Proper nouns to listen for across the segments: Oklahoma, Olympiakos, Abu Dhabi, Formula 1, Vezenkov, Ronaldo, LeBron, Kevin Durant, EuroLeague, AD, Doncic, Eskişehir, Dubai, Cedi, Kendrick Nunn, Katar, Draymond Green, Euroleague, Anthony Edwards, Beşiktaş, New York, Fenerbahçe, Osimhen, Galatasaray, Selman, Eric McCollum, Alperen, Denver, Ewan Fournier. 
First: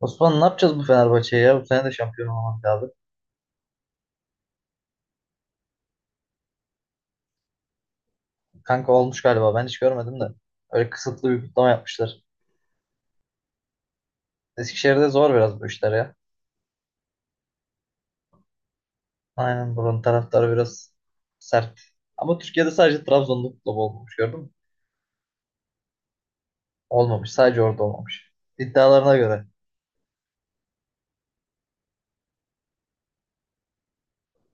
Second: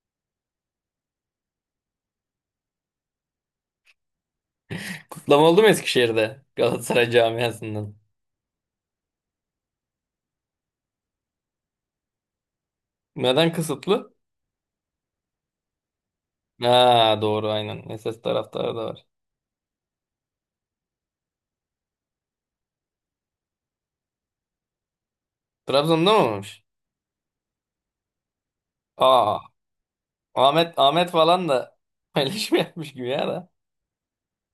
Osman, ne yapacağız bu Fenerbahçe'ye ya? Bu sene de şampiyon olmak lazım. Kutlama oldu mu Eskişehir'de Galatasaray camiasından? Kanka, olmuş galiba. Ben hiç görmedim de. Öyle kısıtlı bir kutlama yapmışlar. Neden kısıtlı? Eskişehir'de zor biraz bu işler ya. Ha doğru, aynen. SS taraftarı da var. Aynen, buranın taraftarı biraz sert. Ama Türkiye'de sadece Trabzon'da kutlama olmamış, gördün mü? Trabzon'da mı olmuş? Olmamış. Sadece orada olmamış. İddialarına Aa, göre. Ahmet Ahmet falan da paylaşım yapmış gibi ya da.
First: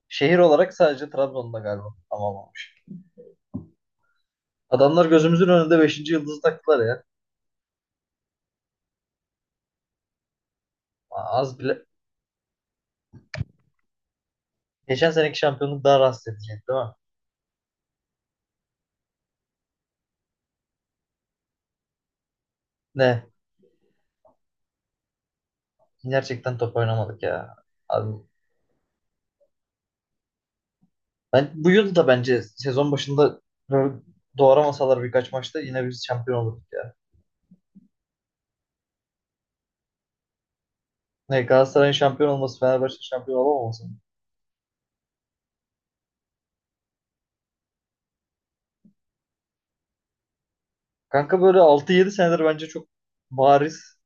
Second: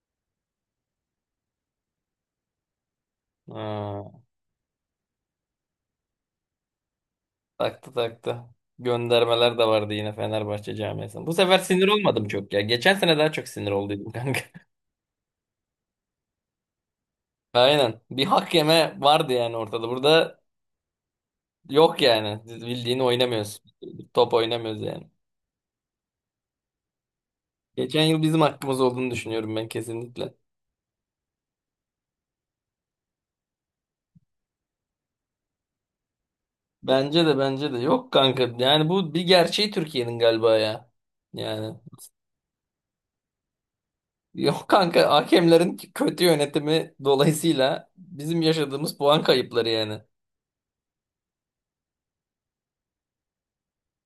Şehir olarak sadece Trabzon'da galiba kutlama olmamış. Ha, Adamlar gözümüzün önünde beşinci yıldızı taktılar ya. taktı taktı. Göndermeler de vardı yine Fenerbahçe camiasından. Bu Aa, az sefer bile. sinir olmadım çok ya. Geçen sene daha çok sinir olduydum, kanka. Geçen seneki şampiyonluk daha rahatsız edecek değil mi? Aynen. Bir hak yeme vardı yani ortada. Burada yok yani. Bildiğini Ne? oynamıyoruz. Top oynamıyoruz yani. Gerçekten top oynamadık ya. Geçen Abi yıl bizim hakkımız olduğunu düşünüyorum ben, kesinlikle. Ben bu yıl da bence sezon başında böyle doğramasalar birkaç maçta yine biz şampiyon olurduk ya. Bence de yok, kanka. Yani bu bir gerçeği Türkiye'nin galiba ya. Ne Yani Galatasaray'ın şampiyon olması, Fenerbahçe'nin şampiyon olamaması. yok kanka, hakemlerin kötü yönetimi dolayısıyla bizim yaşadığımız puan kayıpları yani. Kanka, böyle 6-7 senedir bence çok bariz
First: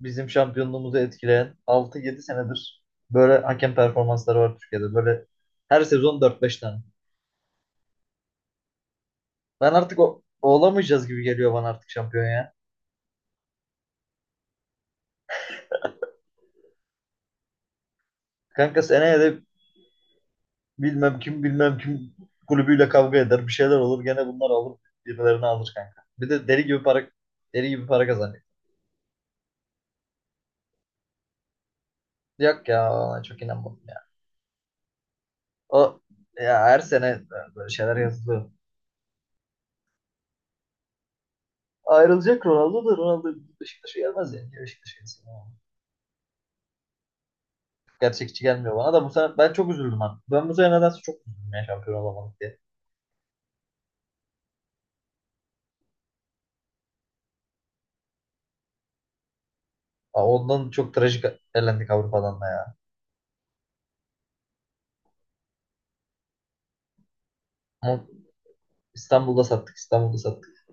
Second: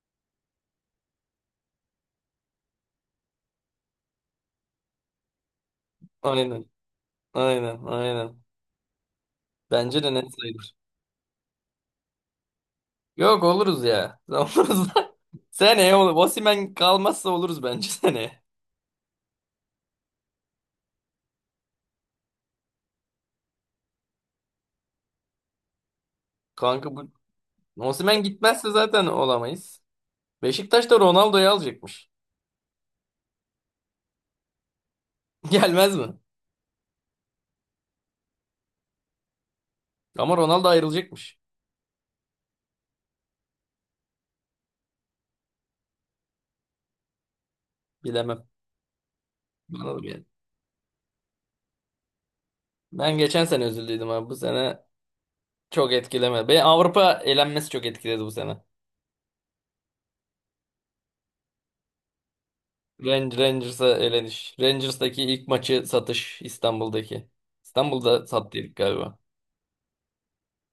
bizim şampiyonluğumuzu etkileyen 6-7 senedir böyle hakem performansları var Türkiye'de. Böyle her sezon dört beş Aynen. tane. Aynen. Aynen. Ben artık Bence de net sayılır. olamayacağız gibi geliyor bana artık şampiyon ya. Yok, oluruz ya. Oluruz da. Seneye olur. Osimhen kalmazsa oluruz bence seneye. Kanka, seneye de bilmem kim kulübüyle kavga eder. Bir şeyler olur. Gene bunlar alır. Birilerini alır kanka. Bir de deli gibi Kanka para bu deli gibi para Osimhen kazanıyor. gitmezse zaten olamayız. Beşiktaş da Ronaldo'yu alacakmış. Yok ya, ona çok inanmadım ya. Gelmez O mi? ya, her sene böyle şeyler yazılıyor. Ama Ronaldo ayrılacakmış. Ayrılacak Ronaldo Beşiktaş'a gelmez yani. Niye Beşiktaş'a gelsin ya? Gerçekçi Bilemem. gelmiyor bana da. Bu sene ben çok Bana üzüldüm da ha. gelmez. Ben bu sene nedense çok üzüldüm ya, şampiyon olamadık diye. Ben geçen sene üzüldüydüm abi. Bu sene çok etkilemedi. Beni Avrupa elenmesi çok etkiledi bu sene. Aa, ondan çok trajik elendik Avrupa'dan da ya. Rangers'a eleniş. Rangers'taki ilk maçı satış İstanbul'daki. Ama İstanbul'da sattıydık galiba. İstanbul'da sattık, İstanbul'da sattık.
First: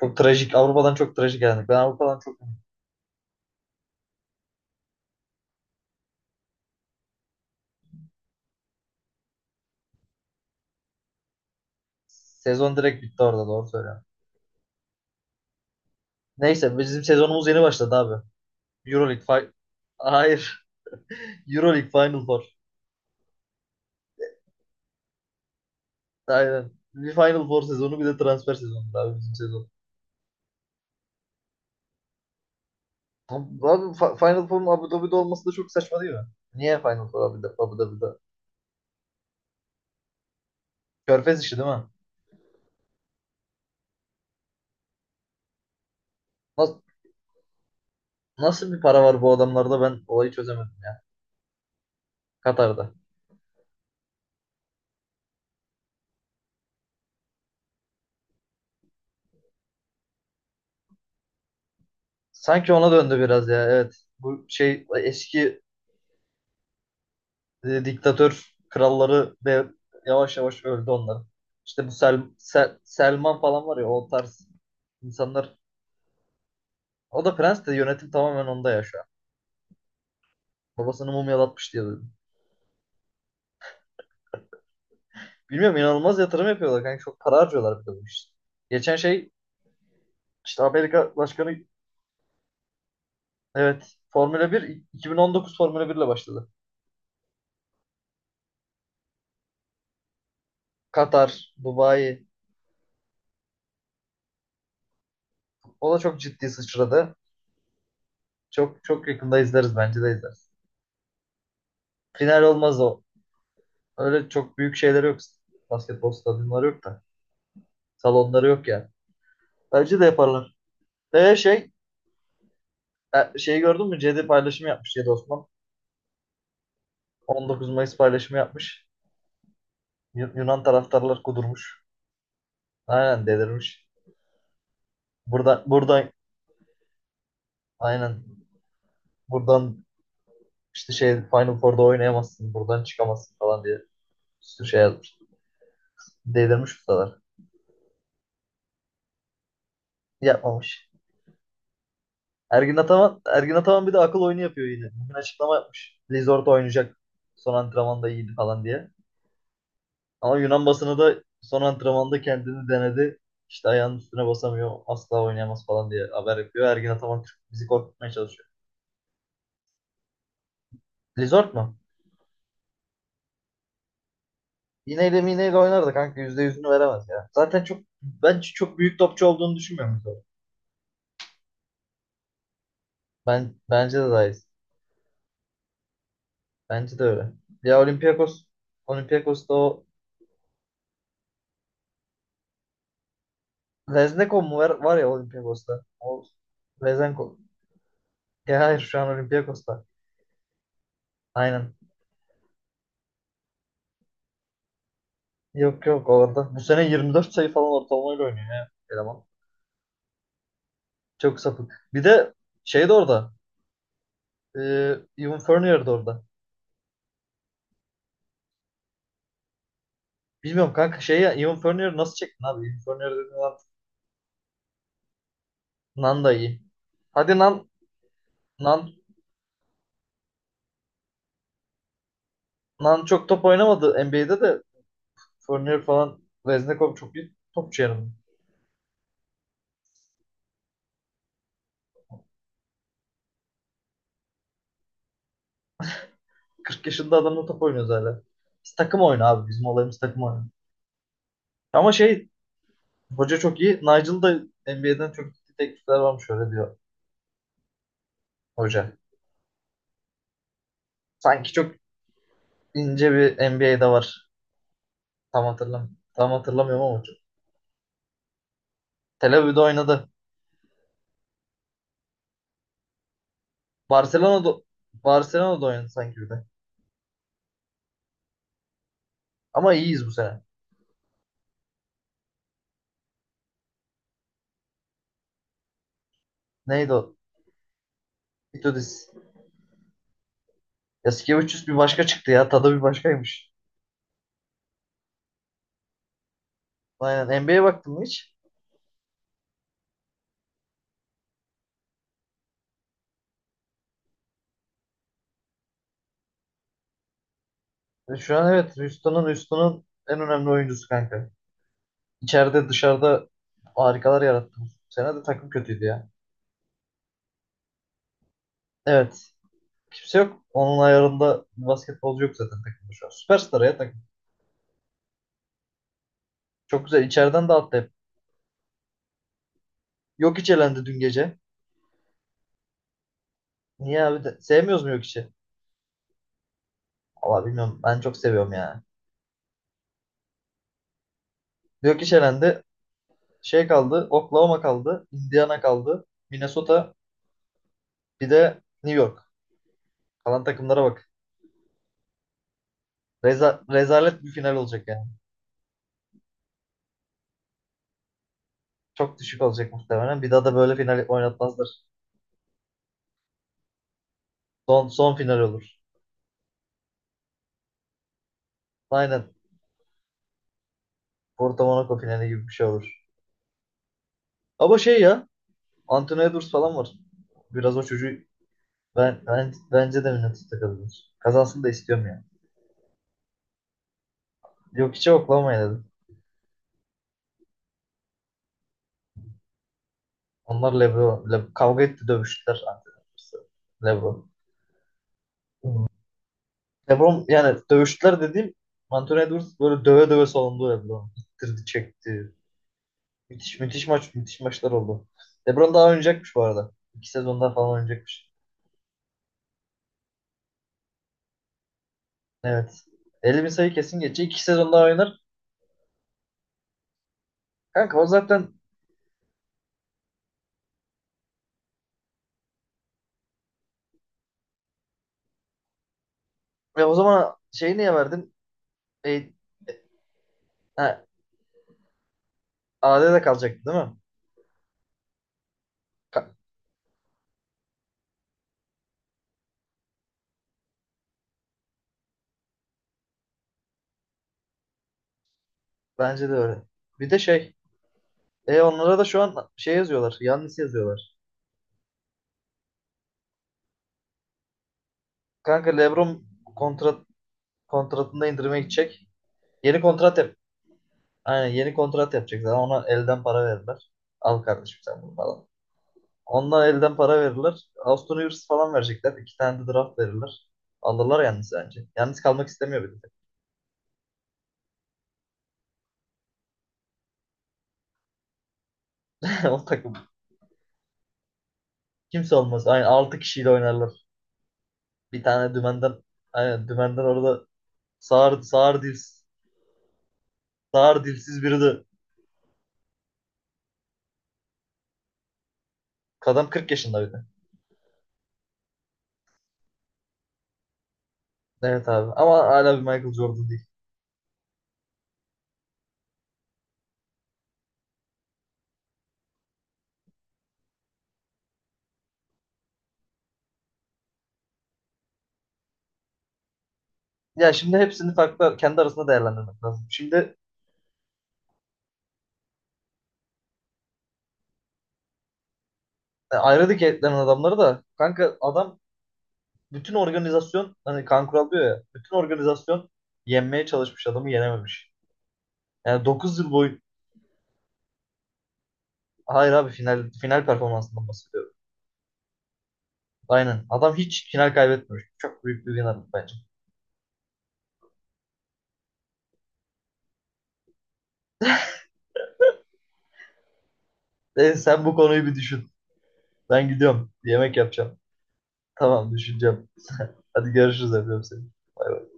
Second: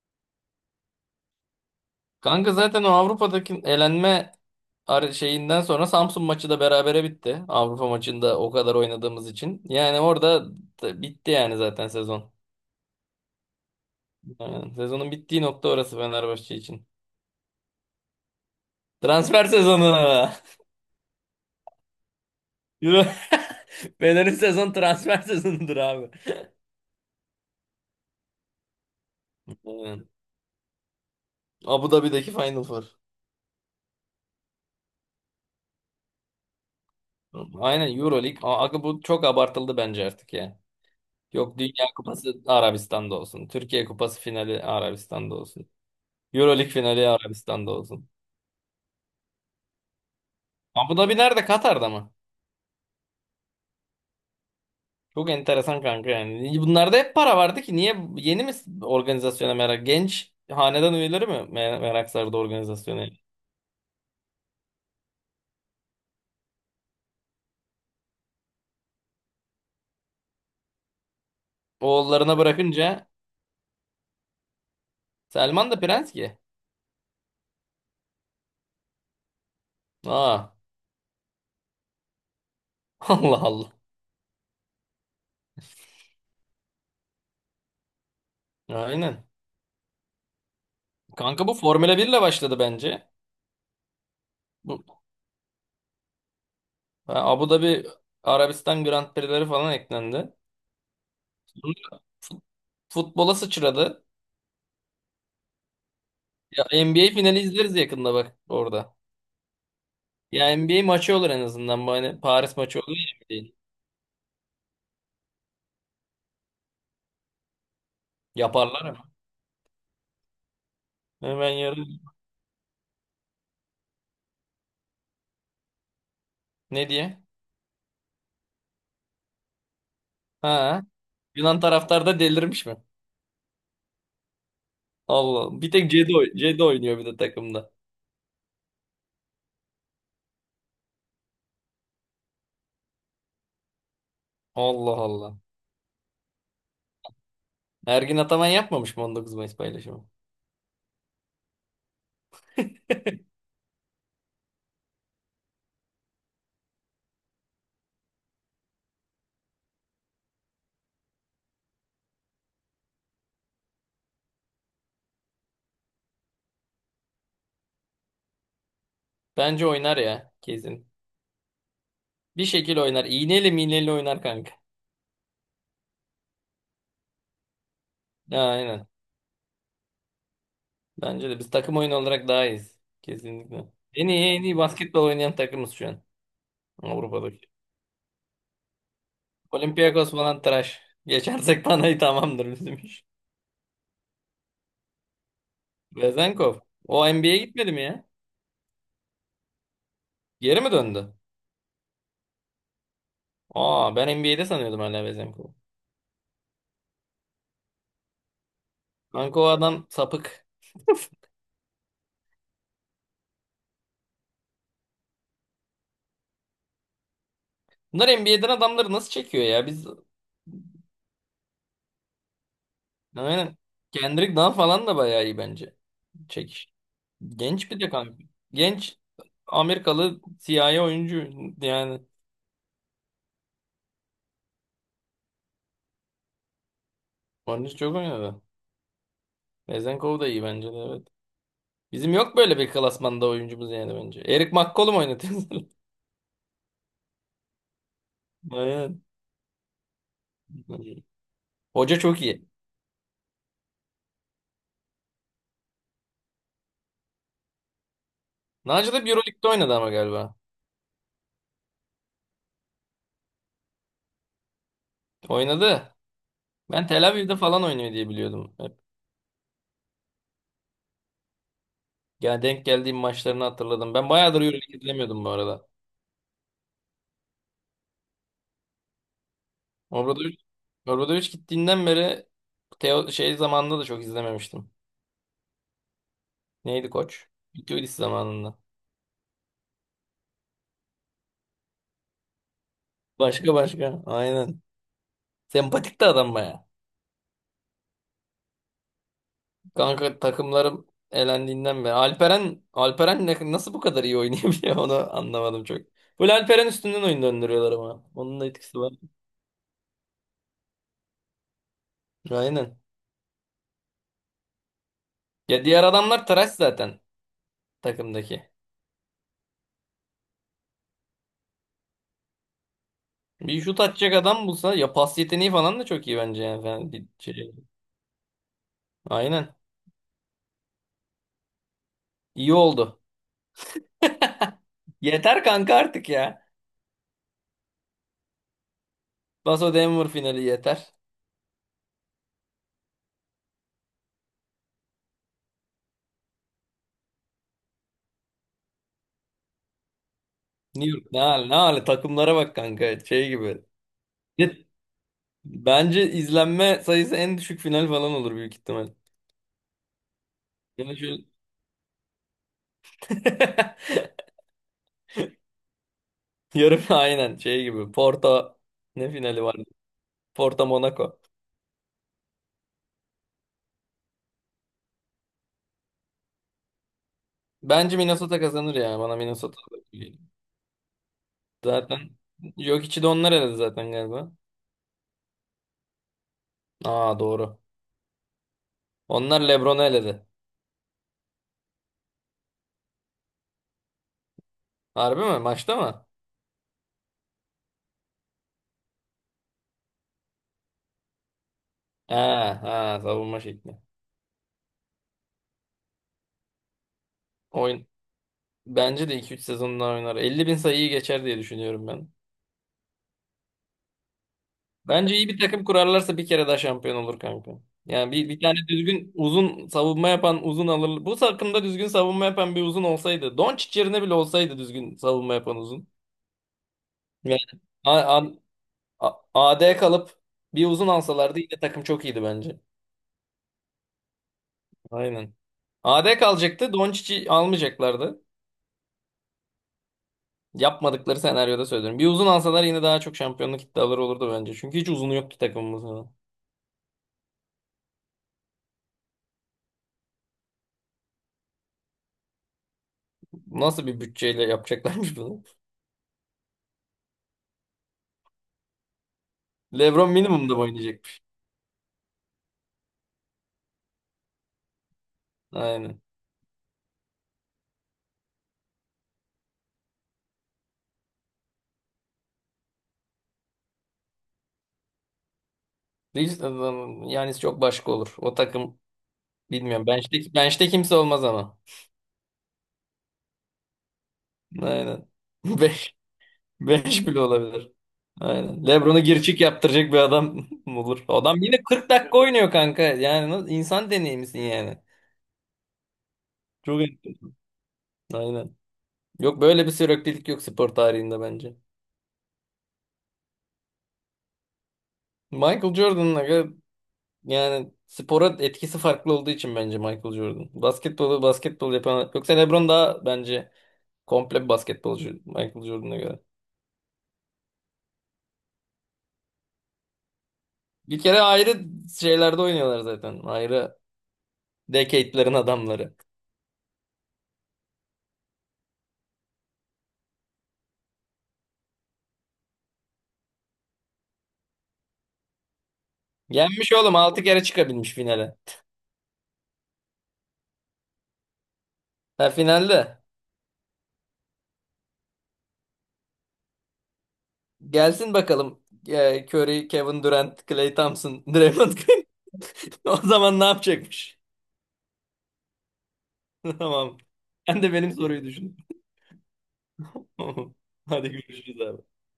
Çok trajik, Avrupa'dan çok trajik elendik. Ben Avrupa'dan çok Kanka zaten o Avrupa'daki elenme şeyinden sonra Samsun maçı da berabere bitti. Avrupa maçında o kadar oynadığımız için. Yani orada da bitti yani zaten sezon. Sezon direkt bitti orada, doğru söylüyorum. Yani sezonun bittiği nokta orası Fenerbahçe Neyse, için. bizim sezonumuz yeni başladı abi. Euroleague Transfer fi- sezonu. Hayır. Euroleague Final Four. Euro- Fener'in sezon transfer sezonudur abi. Aynen. Bir Final Four sezonu, bir de transfer sezonu abi bizim sezon. Aynen. Abu Dhabi'deki Final Four. Abi, Final Four'un Abu Dhabi'de olması da çok saçma değil mi? Niye Final Four Abu Aynen Dhabi'de? EuroLeague. Aga bu çok abartıldı bence artık ya. Körfez işi Yok, değil mi? Dünya Kupası Arabistan'da olsun. Türkiye Kupası finali Arabistan'da olsun. EuroLeague Nasıl, finali Arabistan'da olsun. nasıl bir para var bu adamlarda, ben olayı çözemedim Abu ya. Dhabi nerede? Katar'da mı? Katar'da. Çok enteresan kanka yani. Bunlarda hep para vardı ki niye yeni mi organizasyona merak? Genç hanedan üyeleri mi merak sardı Sanki ona organizasyona? döndü biraz ya, evet. Bu şey, eski diktatör kralları de yavaş yavaş öldü onların. İşte bu Sel Oğullarına Sel- bırakınca Selman falan var ya, o tarz insanlar. Selman da prens ki. O da prens, de yönetim tamamen onda ya şu an. Aa, Babasını mumyalatmış diye duydum. Allah Allah. Bilmiyorum, inanılmaz yatırım yapıyorlar kanka. Çok para harcıyorlar bir de bu işte. Geçen Aynen. şey, işte Amerika Kanka bu Başkanı, Formula 1 ile başladı bence. evet, Formula 1. Bu 2019 Formula 1 ile başladı. ha, Abu Dhabi Arabistan Grand Prix'leri falan eklendi. Katar, Fut- Dubai, Futbola sıçradı. o da çok ciddi Ya NBA sıçradı. finali izleriz yakında bak Çok orada. çok yakında izleriz, bence de izleriz. Ya NBA maçı olur en azından. Bu hani Final Paris olmaz maçı olur o. ya değil. Öyle çok büyük şeyleri yok. Basketbol stadyumları yok da. Salonları yok Yaparlar yani. ama. Bence de yaparlar. Ve Hemen şey, yarın şeyi gördün mü? Cedi paylaşımı yapmış, Cedi Osman. ne diye? 19 Mayıs paylaşımı yapmış. Yunan Ha. taraftarlar Yunan kudurmuş. taraftar da delirmiş mi? Aynen, delirmiş. Allah. Buradan, Bir tek buradan Cedi, Cedi oynuyor bir de takımda. aynen. Buradan işte şey, Final Four'da oynayamazsın. Buradan çıkamazsın falan diye bir sürü şey Allah yazmış. Allah. Delirmiş ustalar. Ergin Ataman yapmamış mı 19 Mayıs paylaşımı? Yapmamış. Ergin Ataman bir de akıl oyunu yapıyor yine. Bugün açıklama yapmış. Lizort oynayacak. Son antrenmanda iyiydi falan diye. Ama Yunan basını da, son antrenmanda kendini denedi, İşte ayağının üstüne basamıyor, asla oynayamaz falan diye haber yapıyor. Ergin Ataman Türk, bizi korkutmaya çalışıyor. Bence oynar ya kesin. Lizort mu? Bir şekil oynar. İğneyle miğneyle oynar, kanka. İğneyle miğneyle oynardı kanka. Yüzde yüzünü veremez ya. Zaten çok, ben Ha, çok aynen. büyük topçu olduğunu düşünmüyorum Lizort. Bence de biz takım oyunu olarak daha iyiyiz. Kesinlikle. Bence de En iyi dahil. en iyi basketbol oynayan takımız şu an. Bence de öyle. Avrupa'daki. Ya Olympiakos'ta o Olympiakos falan tıraş. Geçersek Panayı tamamdır bizim iş. Lezneko mu var, var ya Olympiakos'ta. O Vezenkov. O NBA'ye Lezenko. gitmedi mi ya? Ya hayır, şu an Olympiakos'ta. Geri mi döndü? Aynen. Aa, ben NBA'de sanıyordum hala Vezenkov'u. Yok yok, orada. Bu sene 24 sayı falan ortalamayla oynuyor ya. Eleman. Kanka o adam sapık. Çok sapık. Bir de şey de orada. E, Ewan Fournier de orada. Bunlar NBA'den adamları nasıl çekiyor ya? Biz Bilmiyorum kanka, şey ya, Ewan Fournier nasıl çektin abi? Ewan Fournier dediğin aynen. adam, Kendrick Nunn falan da bayağı iyi bence. Nan da iyi. Çekiş. Hadi Genç bir de kanka. Nan, Genç Amerikalı siyahi oyuncu yani. Nan çok top oynamadı NBA'de de. Fournier falan, Veznikov çok iyi Onun için topçu çok yani. oynadı. Vezenkov da iyi bence de evet. Bizim yok böyle bir klasmanda oyuncumuz yani bence. Eric McCollum oynatıyorsun. 40 yaşında adamla top oynuyoruz hala. Biz takım Aynen. oyunu abi. Bizim olayımız takım oyunu. Ama Hoca çok şey, iyi. hoca çok iyi. Nigel da NBA'den çok iyi teklifler varmış öyle diyor Naci hoca. de Euroleague'de oynadı ama galiba. Sanki çok ince bir NBA'de var. Tam Oynadı. Hatırlamıyorum Ben ama Tel Aviv'de falan oynuyor diye biliyordum hep. Tel Aviv'de oynadı. Yani denk geldiğim maçlarını hatırladım. Ben bayağıdır Barcelona'da Euroleague izlemiyordum bu Barcelona'da arada. oynadı sanki bir de. Ama iyiyiz bu Obradoviç, sene. Obradoviç gittiğinden beri Teo, şey zamanında da çok izlememiştim. Neydi Neydi o? koç? Vitolis zamanında. Itudis. Yasikevicius bir başka çıktı ya. Tadı bir başkaymış. Başka başka. Aynen. Sempatik de adam bayağı. Aynen. NBA'ye baktın mı hiç? Kanka takımlarım elendiğinden beri. Alperen nasıl bu kadar iyi oynayabiliyor onu anlamadım çok. Full Alperen üstünden oyun döndürüyorlar ama. Şu Onun da an evet. etkisi var. Houston'ın en önemli oyuncusu kanka. İçeride, Aynen. dışarıda harikalar yarattı. Bu sene de takım Ya diğer kötüydü ya. adamlar trash zaten takımdaki. Evet. Kimse yok. Onun ayarında basketbolcu yok zaten takımda şu an. Bir Süperstar ya şut takım. atacak adam bulsa ya, pas yeteneği falan da çok iyi bence yani. Çok Falan güzel. bir İçeriden şey. dağıttı hep. Aynen. Yok, hiç elendi dün gece. İyi oldu. Niye abi? De, sevmiyoruz mu yok içi? Yeter kanka artık ya. Valla bilmiyorum. Ben çok seviyorum ya. Paso Denver finali yeter. Yok iş, elendi. Şey kaldı. Oklahoma kaldı. Indiana kaldı. Minnesota. Bir de New York. Kalan takımlara New York bak. ne hal ne hali takımlara bak kanka şey gibi. Rezalet bir Ya, final olacak yani. bence izlenme sayısı en düşük final falan olur büyük ihtimal. Çok düşük olacak muhtemelen. Bir daha da böyle Yani final şu oynatmazlar. Son final olur. yarım aynen şey gibi. Porto ne Aynen. finali vardı? Porto Monaco. Porto Monaco finali gibi bir şey olur. Ama şey ya, Anthony Edwards falan var. Biraz o Bence çocuğu Minnesota kazanır ya. Bana Minnesota bence de geliyor. Minnesota kazanır. Kazansın da istiyorum Zaten yani. yok içi de onlar eledi zaten galiba. Yok hiç, Oklahoma'ya dedim. Aa doğru. Onlar LeBron'u eledi. Onlar LeBron. Kavga etti, dövüştüler. Anthony Edwards'la LeBron. Harbi mi? Maçta mı? LeBron, yani dövüştüler dediğim, Anthony Edwards böyle döve döve salındı LeBron. İttirdi, Ha çekti. ha, savunma Müthiş, şekli. müthiş maç, müthiş maçlar oldu. LeBron daha oynayacakmış bu arada. 2 sezon daha falan Oyun oynayacakmış. bence de iki üç sezon daha oynar. 50.000 sayıyı geçer diye düşünüyorum ben. Evet. 50 bin sayı kesin geçecek. 2 sezon daha Bence oynar. iyi bir takım kurarlarsa bir kere daha şampiyon olur kanka. Kanka o Yani bir zaten, tane düzgün uzun savunma yapan uzun alır. Bu takımda düzgün savunma yapan bir uzun olsaydı. Doncic yerine bile olsaydı düzgün savunma yapan uzun. ya o zaman Yani şeyi niye A- A- verdin? E, AD kalıp bir uzun ha, alsalardı yine takım çok iyiydi bence. AD'de kalacaktı değil mi? Aynen. A D Ka- kalacaktı. Doncic'i almayacaklardı. Yapmadıkları senaryoda söylüyorum. Bir uzun alsalar yine daha çok şampiyonluk iddiaları olurdu bence. Çünkü hiç uzunu yoktu takımımızda. Bence de öyle. Bir de şey, onlara da şu an şey yazıyorlar. Yannis yazıyorlar. Nasıl bir bütçeyle yapacaklarmış bunu? Kanka, LeBron kontrat kontratında indirime gidecek. Yeni LeBron kontrat minimumda mı oynayacak? Aynen, yeni kontrat yapacaklar. Ona elden para verirler. Al kardeşim sen bunu falan. Aynen. Ondan elden para verirler. Austin Rivers falan verecekler. İki tane de draft verirler. Alırlar yalnız bence. Yalnız kalmak istemiyor bir de. Reels yani çok başka olur. O takım O bilmiyorum. takım. Bench'te kimse olmaz ama. Kimse olmaz. Aynen, 6 kişiyle oynarlar. Aynen. Bir tane Beş, dümenden beş bile orada, olabilir. sağır, Aynen. sağır, LeBron'u gir dils, çık yaptıracak bir adam mı sağır olur. dilsiz Adam yine biri de. 40 dakika oynuyor kanka. Yani nasıl- insan deneyimisin yani. Adam 40 Çok. Yaşında bir de. Aynen. Yok böyle bir süreklilik yok spor tarihinde bence. Evet abi. Ama hala bir Michael Jordan değil. Michael Jordan'la yani spora etkisi farklı olduğu için bence Michael Jordan. Basketbolu basketbol yapan yoksa LeBron daha bence komple bir basketbolcu Michael Jordan'a göre. Ya şimdi, hepsini farklı kendi arasında değerlendirmek lazım. Şimdi Bir kere ayrı şeylerde oynuyorlar zaten. Ayrı decade'lerin adamları. Ayrı etlerin adamları da kanka, adam, bütün organizasyon, hani kan kural diyor ya, bütün organizasyon yenmeye çalışmış, adamı yenememiş. Yani 9 yıl Yenmiş boyu, oğlum 6 kere çıkabilmiş finale. hayır abi, final performansından bahsediyorum. Ha finalde. Aynen. Adam hiç final kaybetmemiş. Çok büyük bir winner bence. Gelsin bakalım e, Curry, Kevin Durant, Klay Thompson, Draymond Green. O zaman ne yapacakmış? Sen bu konuyu bir düşün. Ben Tamam. gidiyorum, bir yemek Sen de benim yapacağım. soruyu düşün. Tamam, düşüneceğim. Hadi görüşürüz. Hadi Öpüyorum seni. görüşürüz Bay abi. bay.